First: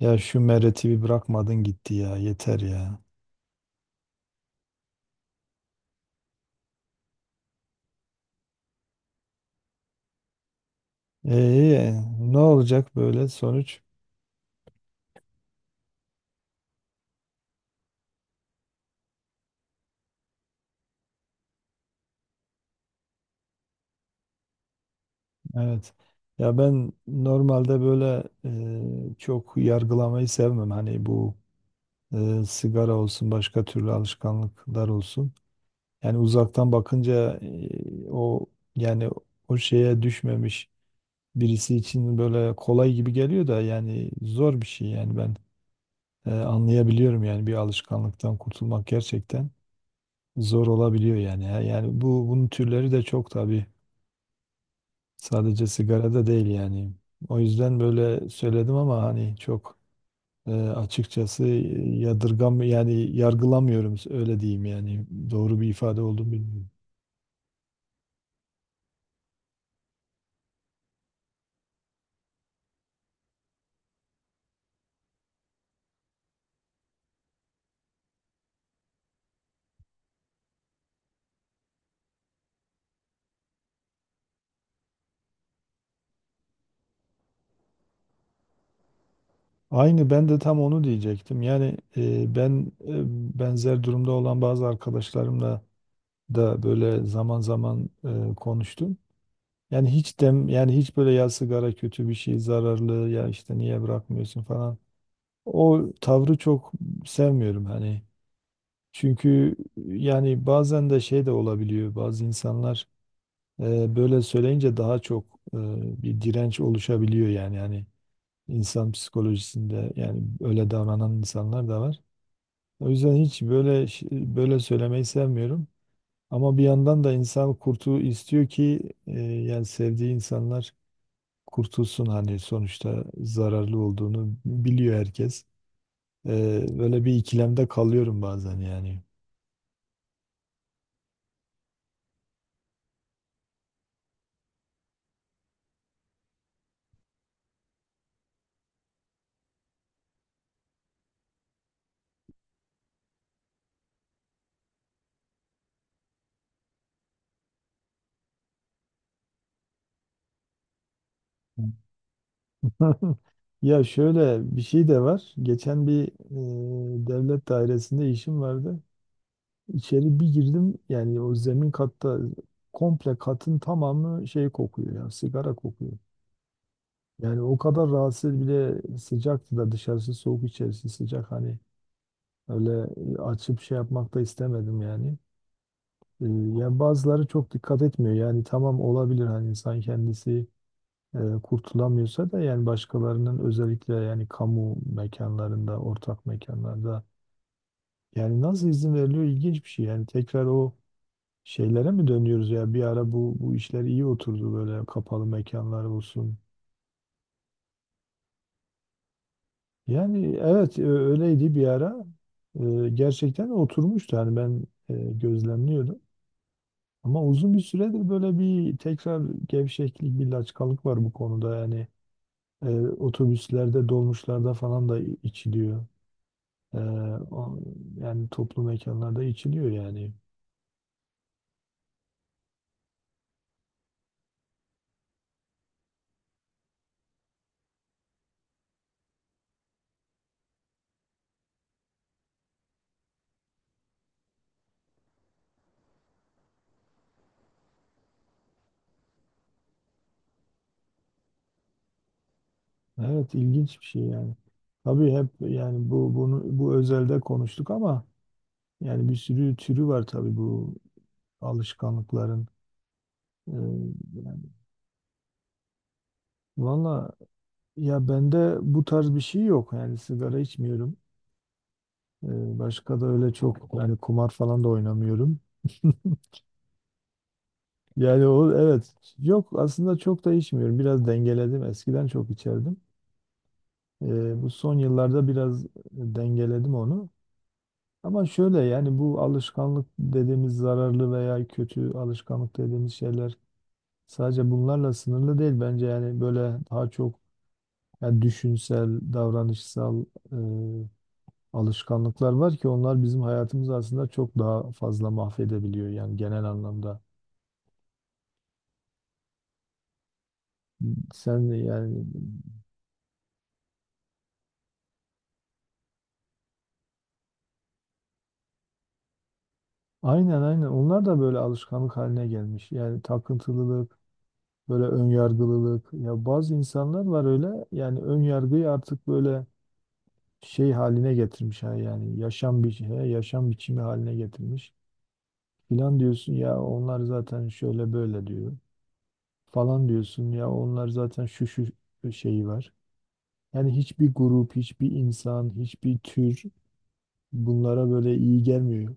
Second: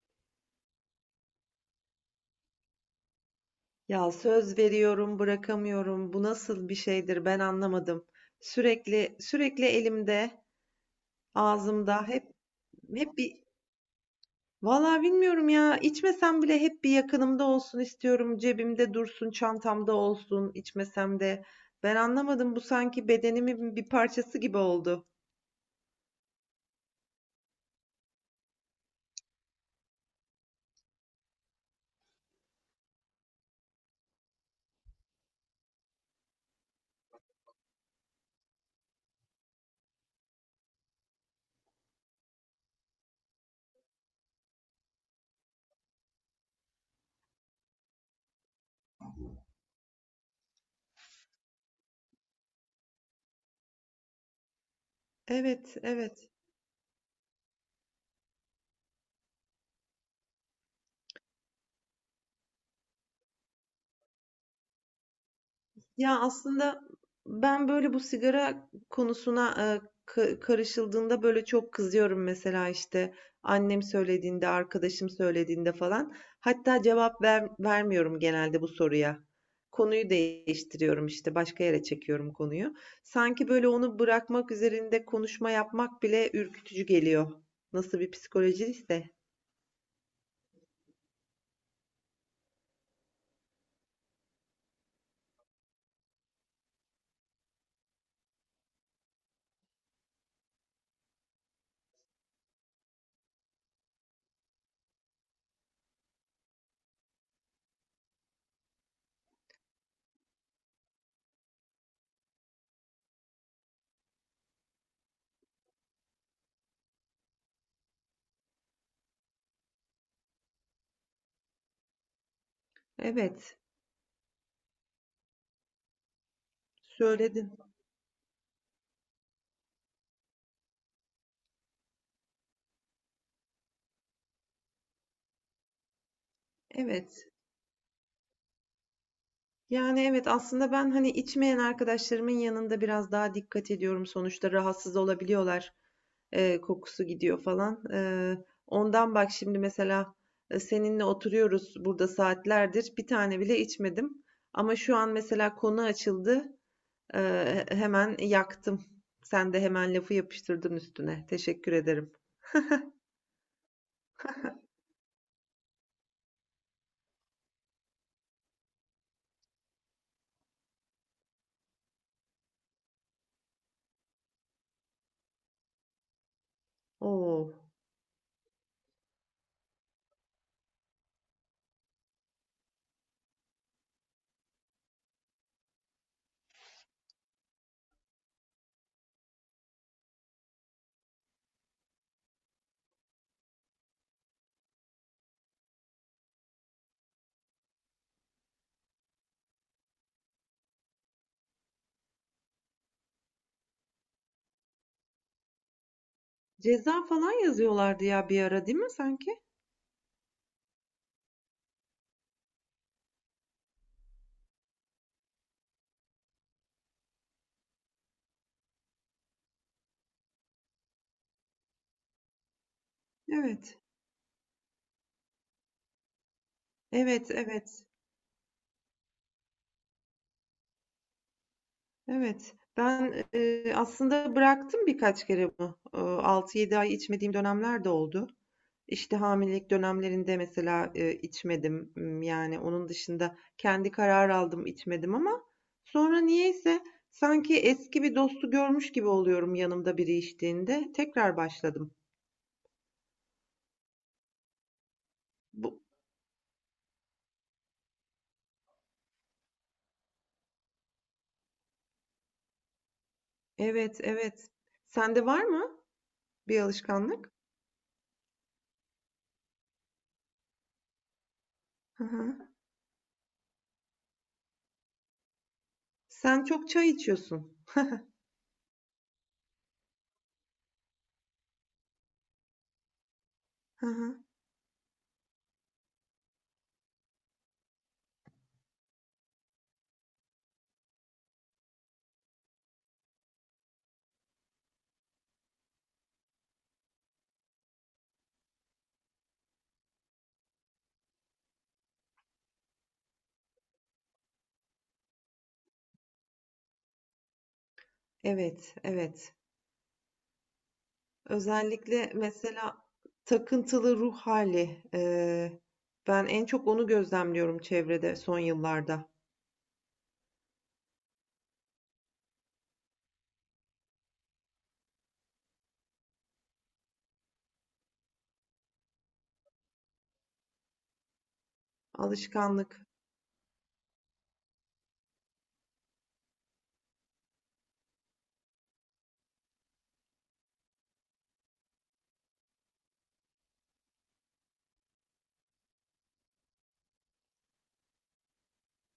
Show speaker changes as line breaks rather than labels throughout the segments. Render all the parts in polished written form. Ya şu Meret'i bir bırakmadın gitti ya yeter ya.
Ya söz veriyorum, bırakamıyorum. Bu nasıl bir şeydir ben anlamadım. Sürekli elimde,
Ee,
ağzımda hep
Ne olacak
hep
böyle
bir
sonuç?
Vallahi bilmiyorum ya. İçmesem bile hep bir yakınımda olsun istiyorum. Cebimde dursun, çantamda olsun, içmesem de. Ben anlamadım. Bu sanki bedenimin bir parçası gibi oldu.
Evet. Ya ben normalde böyle çok yargılamayı sevmem. Hani bu sigara olsun başka türlü alışkanlıklar olsun. Yani uzaktan bakınca o yani o şeye düşmemiş birisi için böyle kolay gibi geliyor da yani zor bir şey yani ben anlayabiliyorum yani bir alışkanlıktan kurtulmak gerçekten zor olabiliyor yani. Ya. Yani bu bunun türleri de çok tabii. Sadece
Evet,
sigarada
evet.
değil yani. O yüzden böyle söyledim ama hani çok açıkçası yadırgam yani yargılamıyorum öyle diyeyim yani. Doğru bir ifade
Ya
oldu mu bilmiyorum.
aslında ben böyle bu sigara konusuna karışıldığında böyle çok kızıyorum mesela işte annem söylediğinde, arkadaşım söylediğinde falan. Hatta vermiyorum genelde bu soruya. Konuyu değiştiriyorum işte başka yere çekiyorum konuyu. Sanki böyle onu bırakmak üzerinde konuşma yapmak bile ürkütücü geliyor. Nasıl bir psikolojiyse.
Aynı ben de tam onu diyecektim. Yani ben benzer durumda olan bazı arkadaşlarımla da böyle zaman zaman konuştum. Yani hiç dem yani hiç böyle ya sigara kötü bir şey zararlı ya işte niye bırakmıyorsun falan. O tavrı çok sevmiyorum hani. Çünkü yani bazen de şey de olabiliyor. Bazı insanlar böyle söyleyince daha çok e, bir direnç oluşabiliyor yani. Yani insan psikolojisinde yani öyle davranan insanlar da var. O yüzden hiç
Evet,
böyle böyle söylemeyi sevmiyorum. Ama bir yandan da insan
söyledin.
kurtu istiyor ki yani sevdiği insanlar kurtulsun hani sonuçta zararlı olduğunu biliyor herkes. Böyle bir
Evet.
ikilemde kalıyorum bazen yani.
Yani evet aslında ben hani içmeyen arkadaşlarımın yanında biraz daha dikkat ediyorum. Sonuçta rahatsız olabiliyorlar. Kokusu gidiyor falan. Ondan bak şimdi mesela seninle oturuyoruz burada saatlerdir. Bir tane bile içmedim. Ama şu an mesela konu açıldı. Hemen yaktım. Sen de hemen lafı yapıştırdın üstüne. Teşekkür ederim.
Ha, ya şöyle bir şey de var. Geçen bir devlet dairesinde işim vardı. İçeri bir girdim yani o zemin katta komple katın tamamı şey kokuyor ya sigara kokuyor. Yani
Oo,
o kadar rahatsız bile sıcaktı da dışarısı soğuk içerisi sıcak hani öyle açıp şey yapmak da istemedim yani. E, Yani bazıları çok dikkat etmiyor yani tamam olabilir hani insan kendisi kurtulamıyorsa da yani başkalarının özellikle yani kamu mekanlarında, ortak mekanlarda yani nasıl izin veriliyor ilginç bir şey. Yani tekrar o şeylere mi dönüyoruz ya bir ara bu işler iyi oturdu böyle kapalı mekanlar olsun.
ceza falan yazıyorlardı ya bir ara değil mi sanki?
Yani evet öyleydi bir ara. Gerçekten oturmuştu yani ben gözlemliyordum. Ama uzun bir süredir böyle bir tekrar gevşeklik, bir laçkalık var bu konuda yani. E,
Evet,
Otobüslerde, dolmuşlarda falan da içiliyor. Ee,
evet,
o-
evet,
Yani toplu mekanlarda içiliyor yani.
evet. Ben aslında bıraktım birkaç kere bunu. 6-7 ay içmediğim dönemler de oldu. İşte, hamilelik dönemlerinde mesela, içmedim. Yani, onun dışında kendi karar aldım, içmedim ama sonra niyeyse sanki eski bir dostu görmüş gibi oluyorum yanımda biri içtiğinde. Tekrar başladım.
Evet ilginç bir şey yani. Tabii hep
Bu
yani bu bunu bu özelde konuştuk ama yani bir sürü türü var tabii bu alışkanlıkların. Ee,
Evet, evet.
Yani
Sende var mı bir
valla
alışkanlık?
ya bende bu tarz bir şey yok. Yani sigara içmiyorum.
Hı hı.
Başka da öyle çok yani kumar falan da oynamıyorum.
Sen çok çay içiyorsun.
Yani o evet yok aslında çok da içmiyorum. Biraz dengeledim. Eskiden çok içerdim.
Hı hı.
Bu son yıllarda biraz dengeledim onu. Ama şöyle yani bu alışkanlık dediğimiz zararlı veya kötü alışkanlık dediğimiz şeyler sadece bunlarla sınırlı değil bence yani böyle daha çok yani düşünsel, davranışsal, eee, alışkanlıklar var ki onlar bizim hayatımızı aslında çok daha fazla mahvedebiliyor yani genel anlamda.
Evet, evet.
Sen yani
Özellikle mesela takıntılı ruh hali ben en çok onu gözlemliyorum çevrede son yıllarda.
aynen aynen onlar da böyle alışkanlık haline gelmiş. Yani takıntılılık, böyle ön yargılılık. Ya bazı insanlar var öyle. Yani ön yargıyı artık böyle şey haline getirmiş, ha, yani yaşam bir
Alışkanlık.
yaşam biçimi haline getirmiş. Filan diyorsun ya onlar zaten şöyle böyle diyor. Falan diyorsun ya onlar zaten şu şu şeyi var. Yani hiçbir grup, hiçbir insan, hiçbir tür bunlara böyle iyi gelmiyor.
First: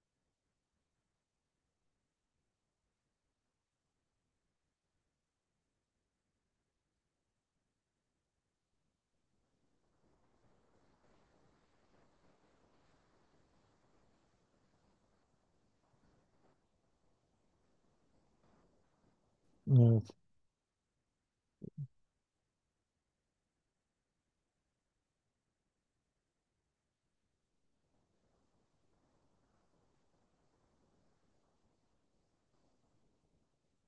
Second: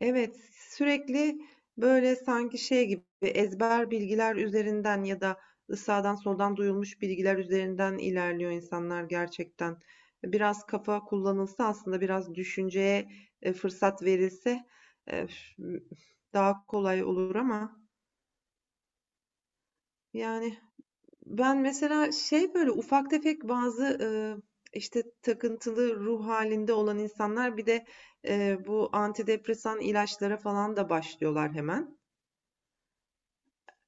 Evet, sürekli böyle sanki şey gibi ezber bilgiler üzerinden ya da sağdan soldan duyulmuş bilgiler üzerinden ilerliyor insanlar gerçekten. Biraz kafa kullanılsa aslında biraz düşünceye fırsat verilse e, daha kolay olur ama
Ee,
yani. Ben mesela şey böyle ufak tefek bazı işte takıntılı ruh halinde olan insanlar bir de bu antidepresan ilaçlara falan da başlıyorlar hemen.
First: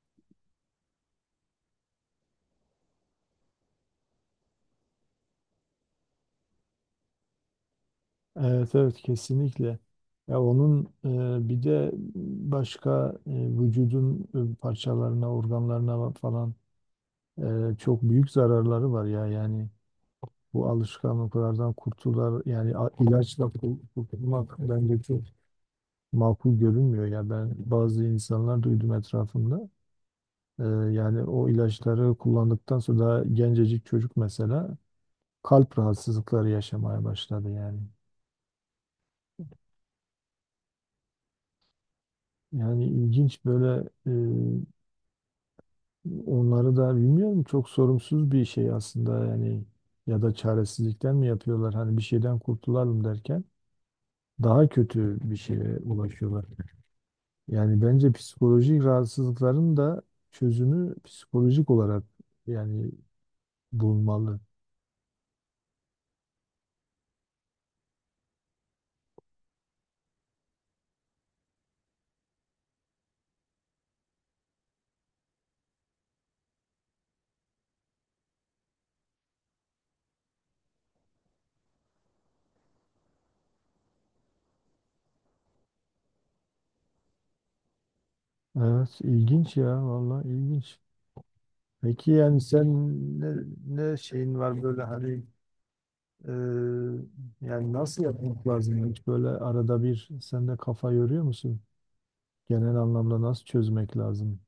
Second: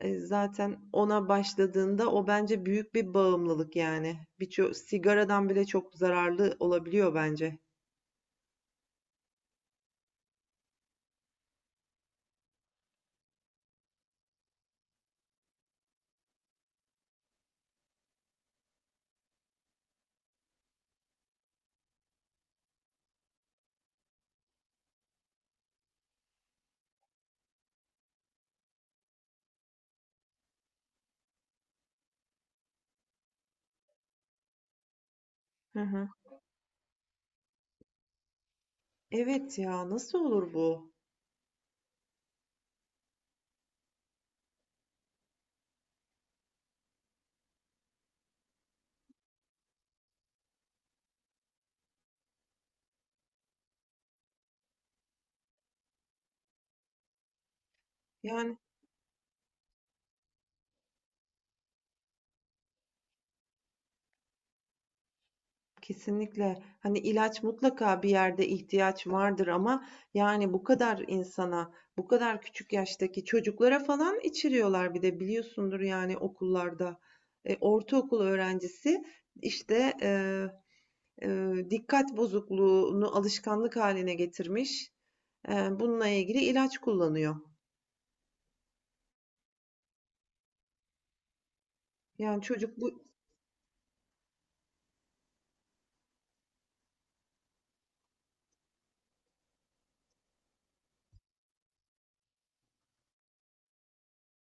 E, zaten ona başladığında o bence büyük bir bağımlılık yani. Birçok sigaradan bile çok zararlı olabiliyor bence.
Evet evet kesinlikle. Ya onun bir de başka vücudun parçalarına, organlarına falan çok büyük zararları var ya. Yani bu alışkanlıklardan kurtular yani ilaçla kurtulmak bence çok makul görünmüyor ya. Ben bazı insanlar duydum etrafımda. E, Yani o ilaçları kullandıktan sonra daha gencecik çocuk mesela kalp
Hı hı.
rahatsızlıkları yaşamaya başladı yani.
Evet ya nasıl olur bu?
Yani ilginç böyle, onları da bilmiyorum, çok sorumsuz bir şey aslında yani, ya da çaresizlikten mi yapıyorlar hani bir şeyden kurtulalım derken daha kötü bir şeye ulaşıyorlar. Yani bence
Yani
psikolojik rahatsızlıkların da çözümü psikolojik olarak yani bulunmalı.
kesinlikle. Hani, ilaç mutlaka bir yerde ihtiyaç vardır ama, yani, bu kadar insana, bu kadar küçük yaştaki çocuklara falan içiriyorlar bir de biliyorsundur, yani, okullarda. E, ortaokul öğrencisi, işte, dikkat bozukluğunu alışkanlık haline getirmiş, bununla ilgili ilaç kullanıyor.
Evet ilginç ya, vallahi ilginç. Peki yani
Yani,
sen
çocuk bu
ne, ne şeyin var böyle hani e, yani nasıl yapmak lazım, hiç böyle arada bir sen de kafa yoruyor musun? Genel anlamda nasıl çözmek lazım?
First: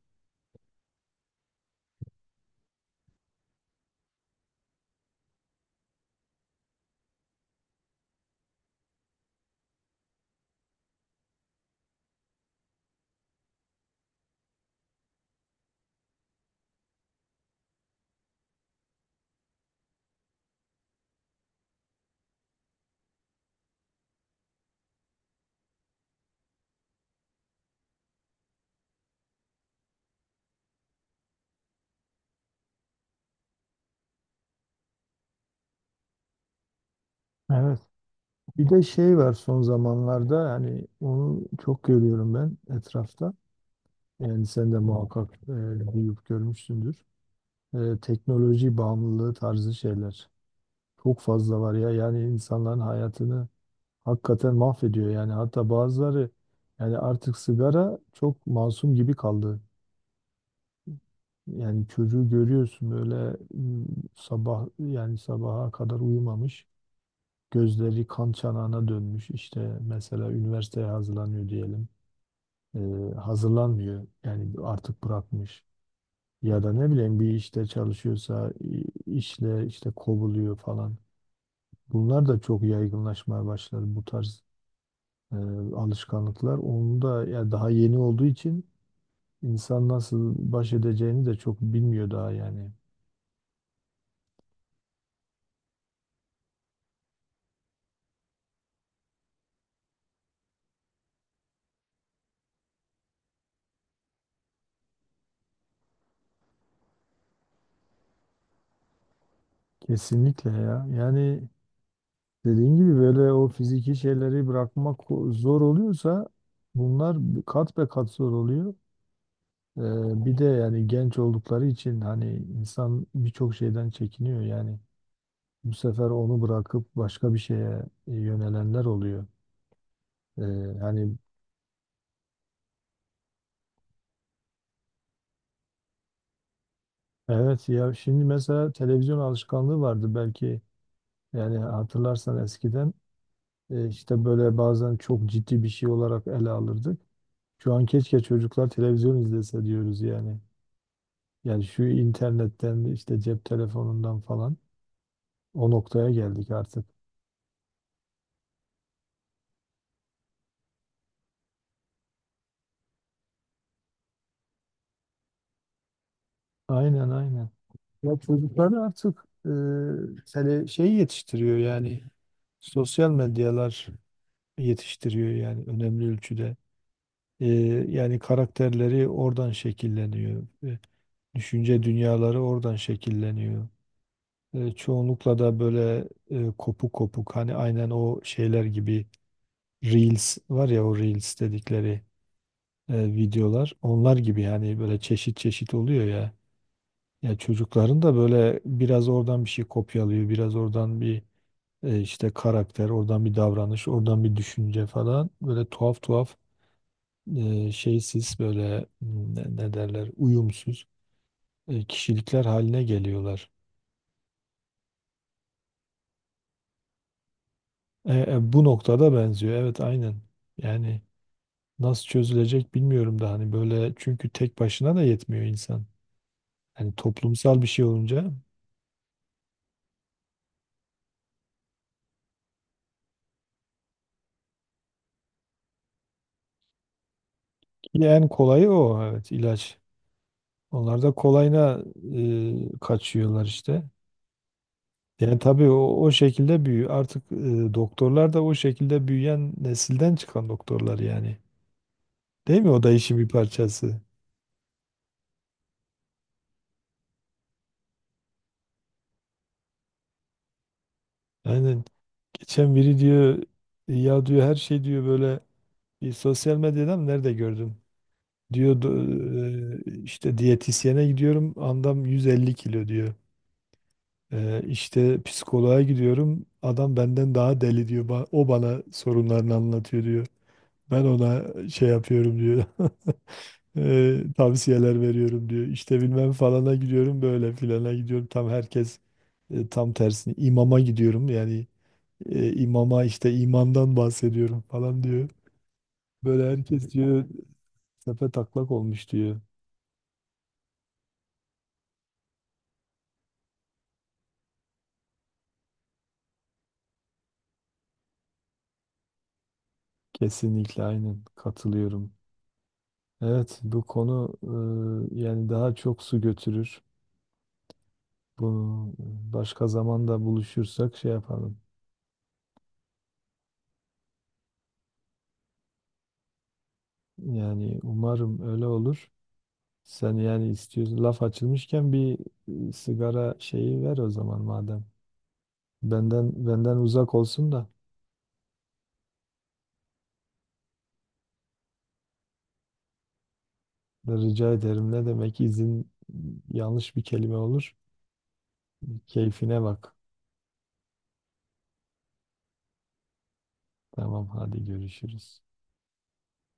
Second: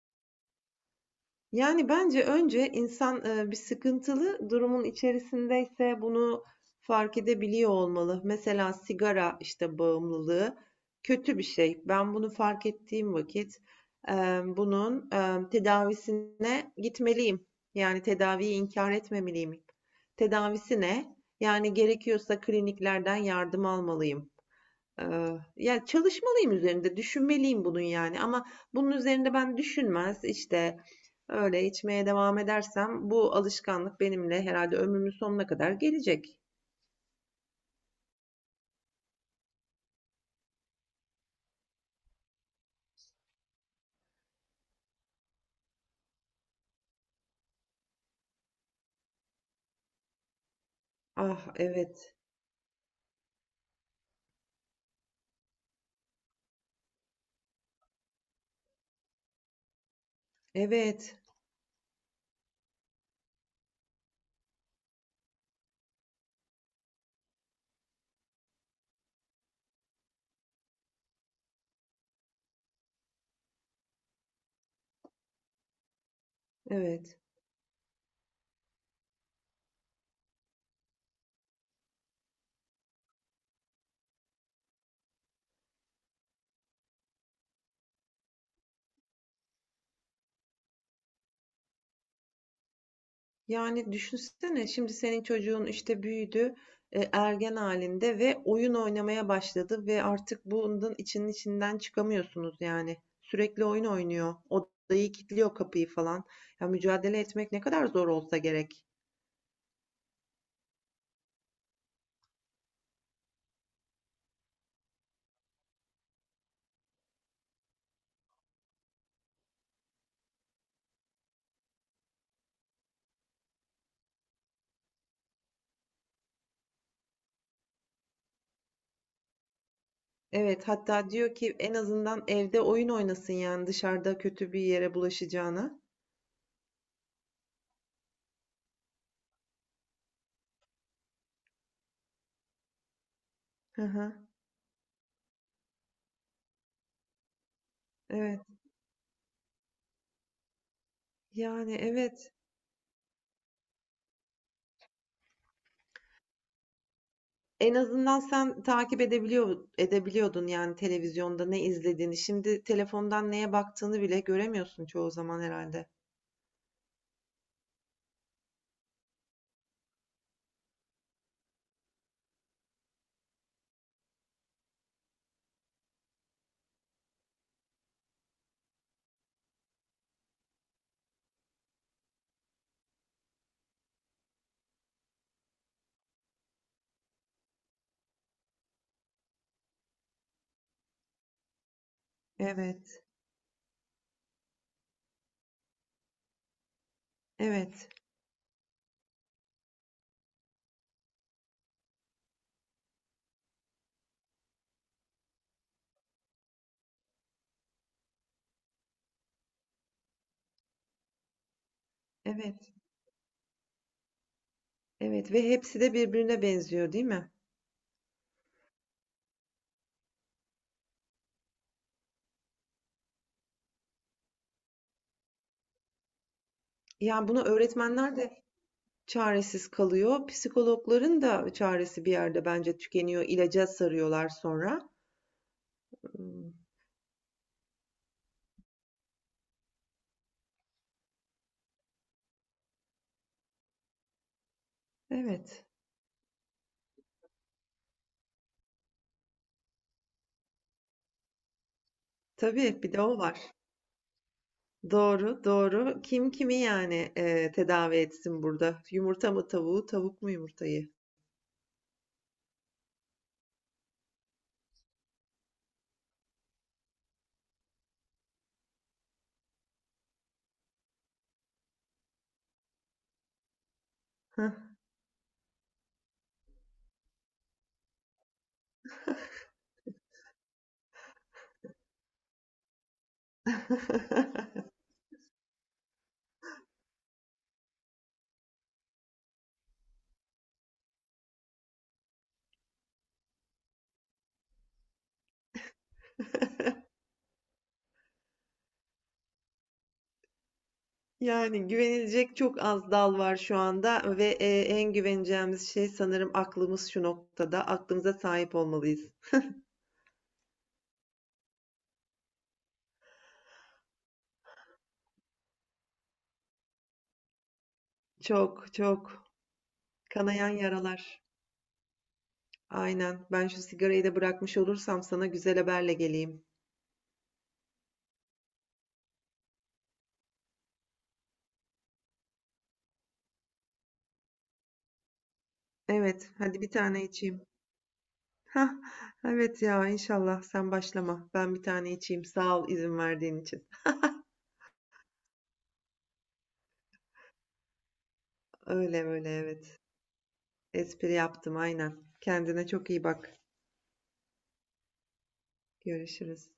Yani, bence önce insan, bir sıkıntılı durumun içerisindeyse bunu fark edebiliyor olmalı. Mesela sigara, işte, bağımlılığı kötü bir şey. Ben bunu fark ettiğim vakit, bunun, tedavisine gitmeliyim. Yani, tedaviyi inkar etmemeliyim. Tedavisi ne? Yani, gerekiyorsa kliniklerden yardım almalıyım. Ya, çalışmalıyım üzerinde, düşünmeliyim bunun yani ama bunun üzerinde ben düşünmez, işte, öyle içmeye devam edersem bu alışkanlık benimle herhalde ömrümün sonuna kadar gelecek.
Evet. Bir de şey var son zamanlarda yani onu çok görüyorum ben etrafta. Yani sen de muhakkak duyup görmüşsündür. Teknoloji bağımlılığı tarzı şeyler. Çok
Ah,
fazla var ya
evet,
yani insanların hayatını hakikaten mahvediyor yani, hatta bazıları yani artık sigara çok masum gibi kaldı.
evet,
Yani çocuğu görüyorsun böyle, sabah yani sabaha kadar uyumamış. Gözleri kan çanağına dönmüş. İşte mesela üniversiteye hazırlanıyor diyelim. Hazırlanmıyor. Yani artık bırakmış. Ya da ne
evet.
bileyim bir işte çalışıyorsa işle işte kovuluyor falan. Bunlar da çok yaygınlaşmaya başlar, bu tarz e, alışkanlıklar. Onu da ya daha yeni olduğu için insan nasıl baş edeceğini de çok bilmiyor daha yani.
Yani düşünsene şimdi senin çocuğun, işte, büyüdü, ergen halinde ve oyun oynamaya başladı ve artık bunun içinin içinden çıkamıyorsunuz yani. Sürekli oyun oynuyor, odayı kilitliyor, kapıyı falan. Ya, mücadele etmek ne kadar zor olsa gerek.
Kesinlikle ya. Yani dediğin gibi böyle o fiziki şeyleri bırakmak zor oluyorsa, bunlar kat be kat zor oluyor. Bir de yani genç oldukları için hani insan birçok şeyden çekiniyor yani. Bu sefer onu bırakıp başka bir şeye yönelenler oluyor. Ee,
Evet, hatta
Hani
diyor ki en azından evde oyun oynasın yani dışarıda kötü bir yere bulaşacağına.
evet ya şimdi mesela televizyon alışkanlığı vardı belki yani, hatırlarsan eskiden
Hı
işte
hı.
böyle bazen çok ciddi bir şey olarak ele alırdık. Şu an keşke
Evet.
çocuklar televizyon izlese diyoruz yani. Yani
Yani
şu
evet.
internetten işte cep telefonundan falan o noktaya geldik artık.
En azından sen takip edebiliyor edebiliyordun yani televizyonda ne izlediğini. Şimdi telefondan neye baktığını bile göremiyorsun çoğu zaman herhalde.
Aynen aynen. Ya çocukları artık şey yetiştiriyor yani, sosyal medyalar yetiştiriyor yani önemli ölçüde. E, Yani karakterleri oradan şekilleniyor. Düşünce dünyaları oradan şekilleniyor. Çoğunlukla da böyle kopuk kopuk, hani aynen o şeyler gibi, Reels var ya o Reels dedikleri.
Evet.
Videolar. Onlar gibi yani böyle çeşit çeşit oluyor ya. Ya
Evet.
çocukların da böyle biraz oradan bir şey kopyalıyor, biraz oradan bir işte karakter, oradan bir davranış, oradan bir düşünce falan. Böyle tuhaf tuhaf şeysiz böyle, ne derler, uyumsuz kişilikler
Evet.
haline geliyorlar.
Evet ve hepsi de birbirine benziyor, değil mi?
Bu noktada benziyor. Evet aynen. Yani nasıl çözülecek bilmiyorum da, hani böyle çünkü tek başına da yetmiyor insan. Hani
Yani bunu
toplumsal bir şey
öğretmenler
olunca.
de çaresiz kalıyor. Psikologların da çaresi bir yerde bence tükeniyor. İlaca sarıyorlar sonra. Hmm.
Ki en kolayı o, evet, ilaç. Onlar da kolayına kaçıyorlar işte. Yani
Evet.
tabii o şekilde büyüyor. Artık doktorlar da o şekilde büyüyen nesilden çıkan doktorlar yani. Değil mi? O
Tabii,
da
bir de
işin
o
bir
var.
parçası.
Doğru, doğru. Kim kimi yani, tedavi etsin burada? Yumurta mı tavuğu, tavuk mu yumurtayı?
Aynen. Geçen biri diyor ya, diyor her şey diyor böyle, bir sosyal medyada mı nerede gördüm? Diyor: işte diyetisyene gidiyorum, andam 150 kilo," diyor.
Hah.
İşte psikoloğa gidiyorum. Adam benden daha deli," diyor. "O bana sorunlarını anlatıyor," diyor. "Ben ona şey yapıyorum," diyor. "Tavsiyeler veriyorum," diyor. "İşte bilmem falana gidiyorum, böyle filana gidiyorum. Tam herkes tam tersini. İmama gidiyorum yani, imama işte imandan bahsediyorum falan," diyor. "Böyle herkes," diyor, "tepe taklak olmuş," diyor.
Yani güvenilecek çok az dal var şu anda ve, en güveneceğimiz şey sanırım aklımız şu noktada. Aklımıza sahip olmalıyız.
Kesinlikle aynen katılıyorum. Evet, bu konu yani daha çok su götürür. Bu
Çok, çok.
başka zamanda
Kanayan
buluşursak şey
yaralar.
yapalım.
Aynen. Ben şu sigarayı da bırakmış olursam sana güzel haberle geleyim.
Yani umarım öyle olur. Sen yani istiyorsun, laf açılmışken bir sigara şeyi ver o zaman madem.
Evet,
Benden
hadi bir
benden
tane
uzak
içeyim.
olsun da.
Hah, evet ya inşallah sen başlama. Ben bir tane içeyim. Sağ ol izin verdiğin için.
Rica ederim. Ne demek izin, yanlış bir kelime olur.
Öyle öyle
Keyfine
evet.
bak.
Espri yaptım aynen. Kendine çok iyi bak.
Tamam, hadi görüşürüz.
Görüşürüz.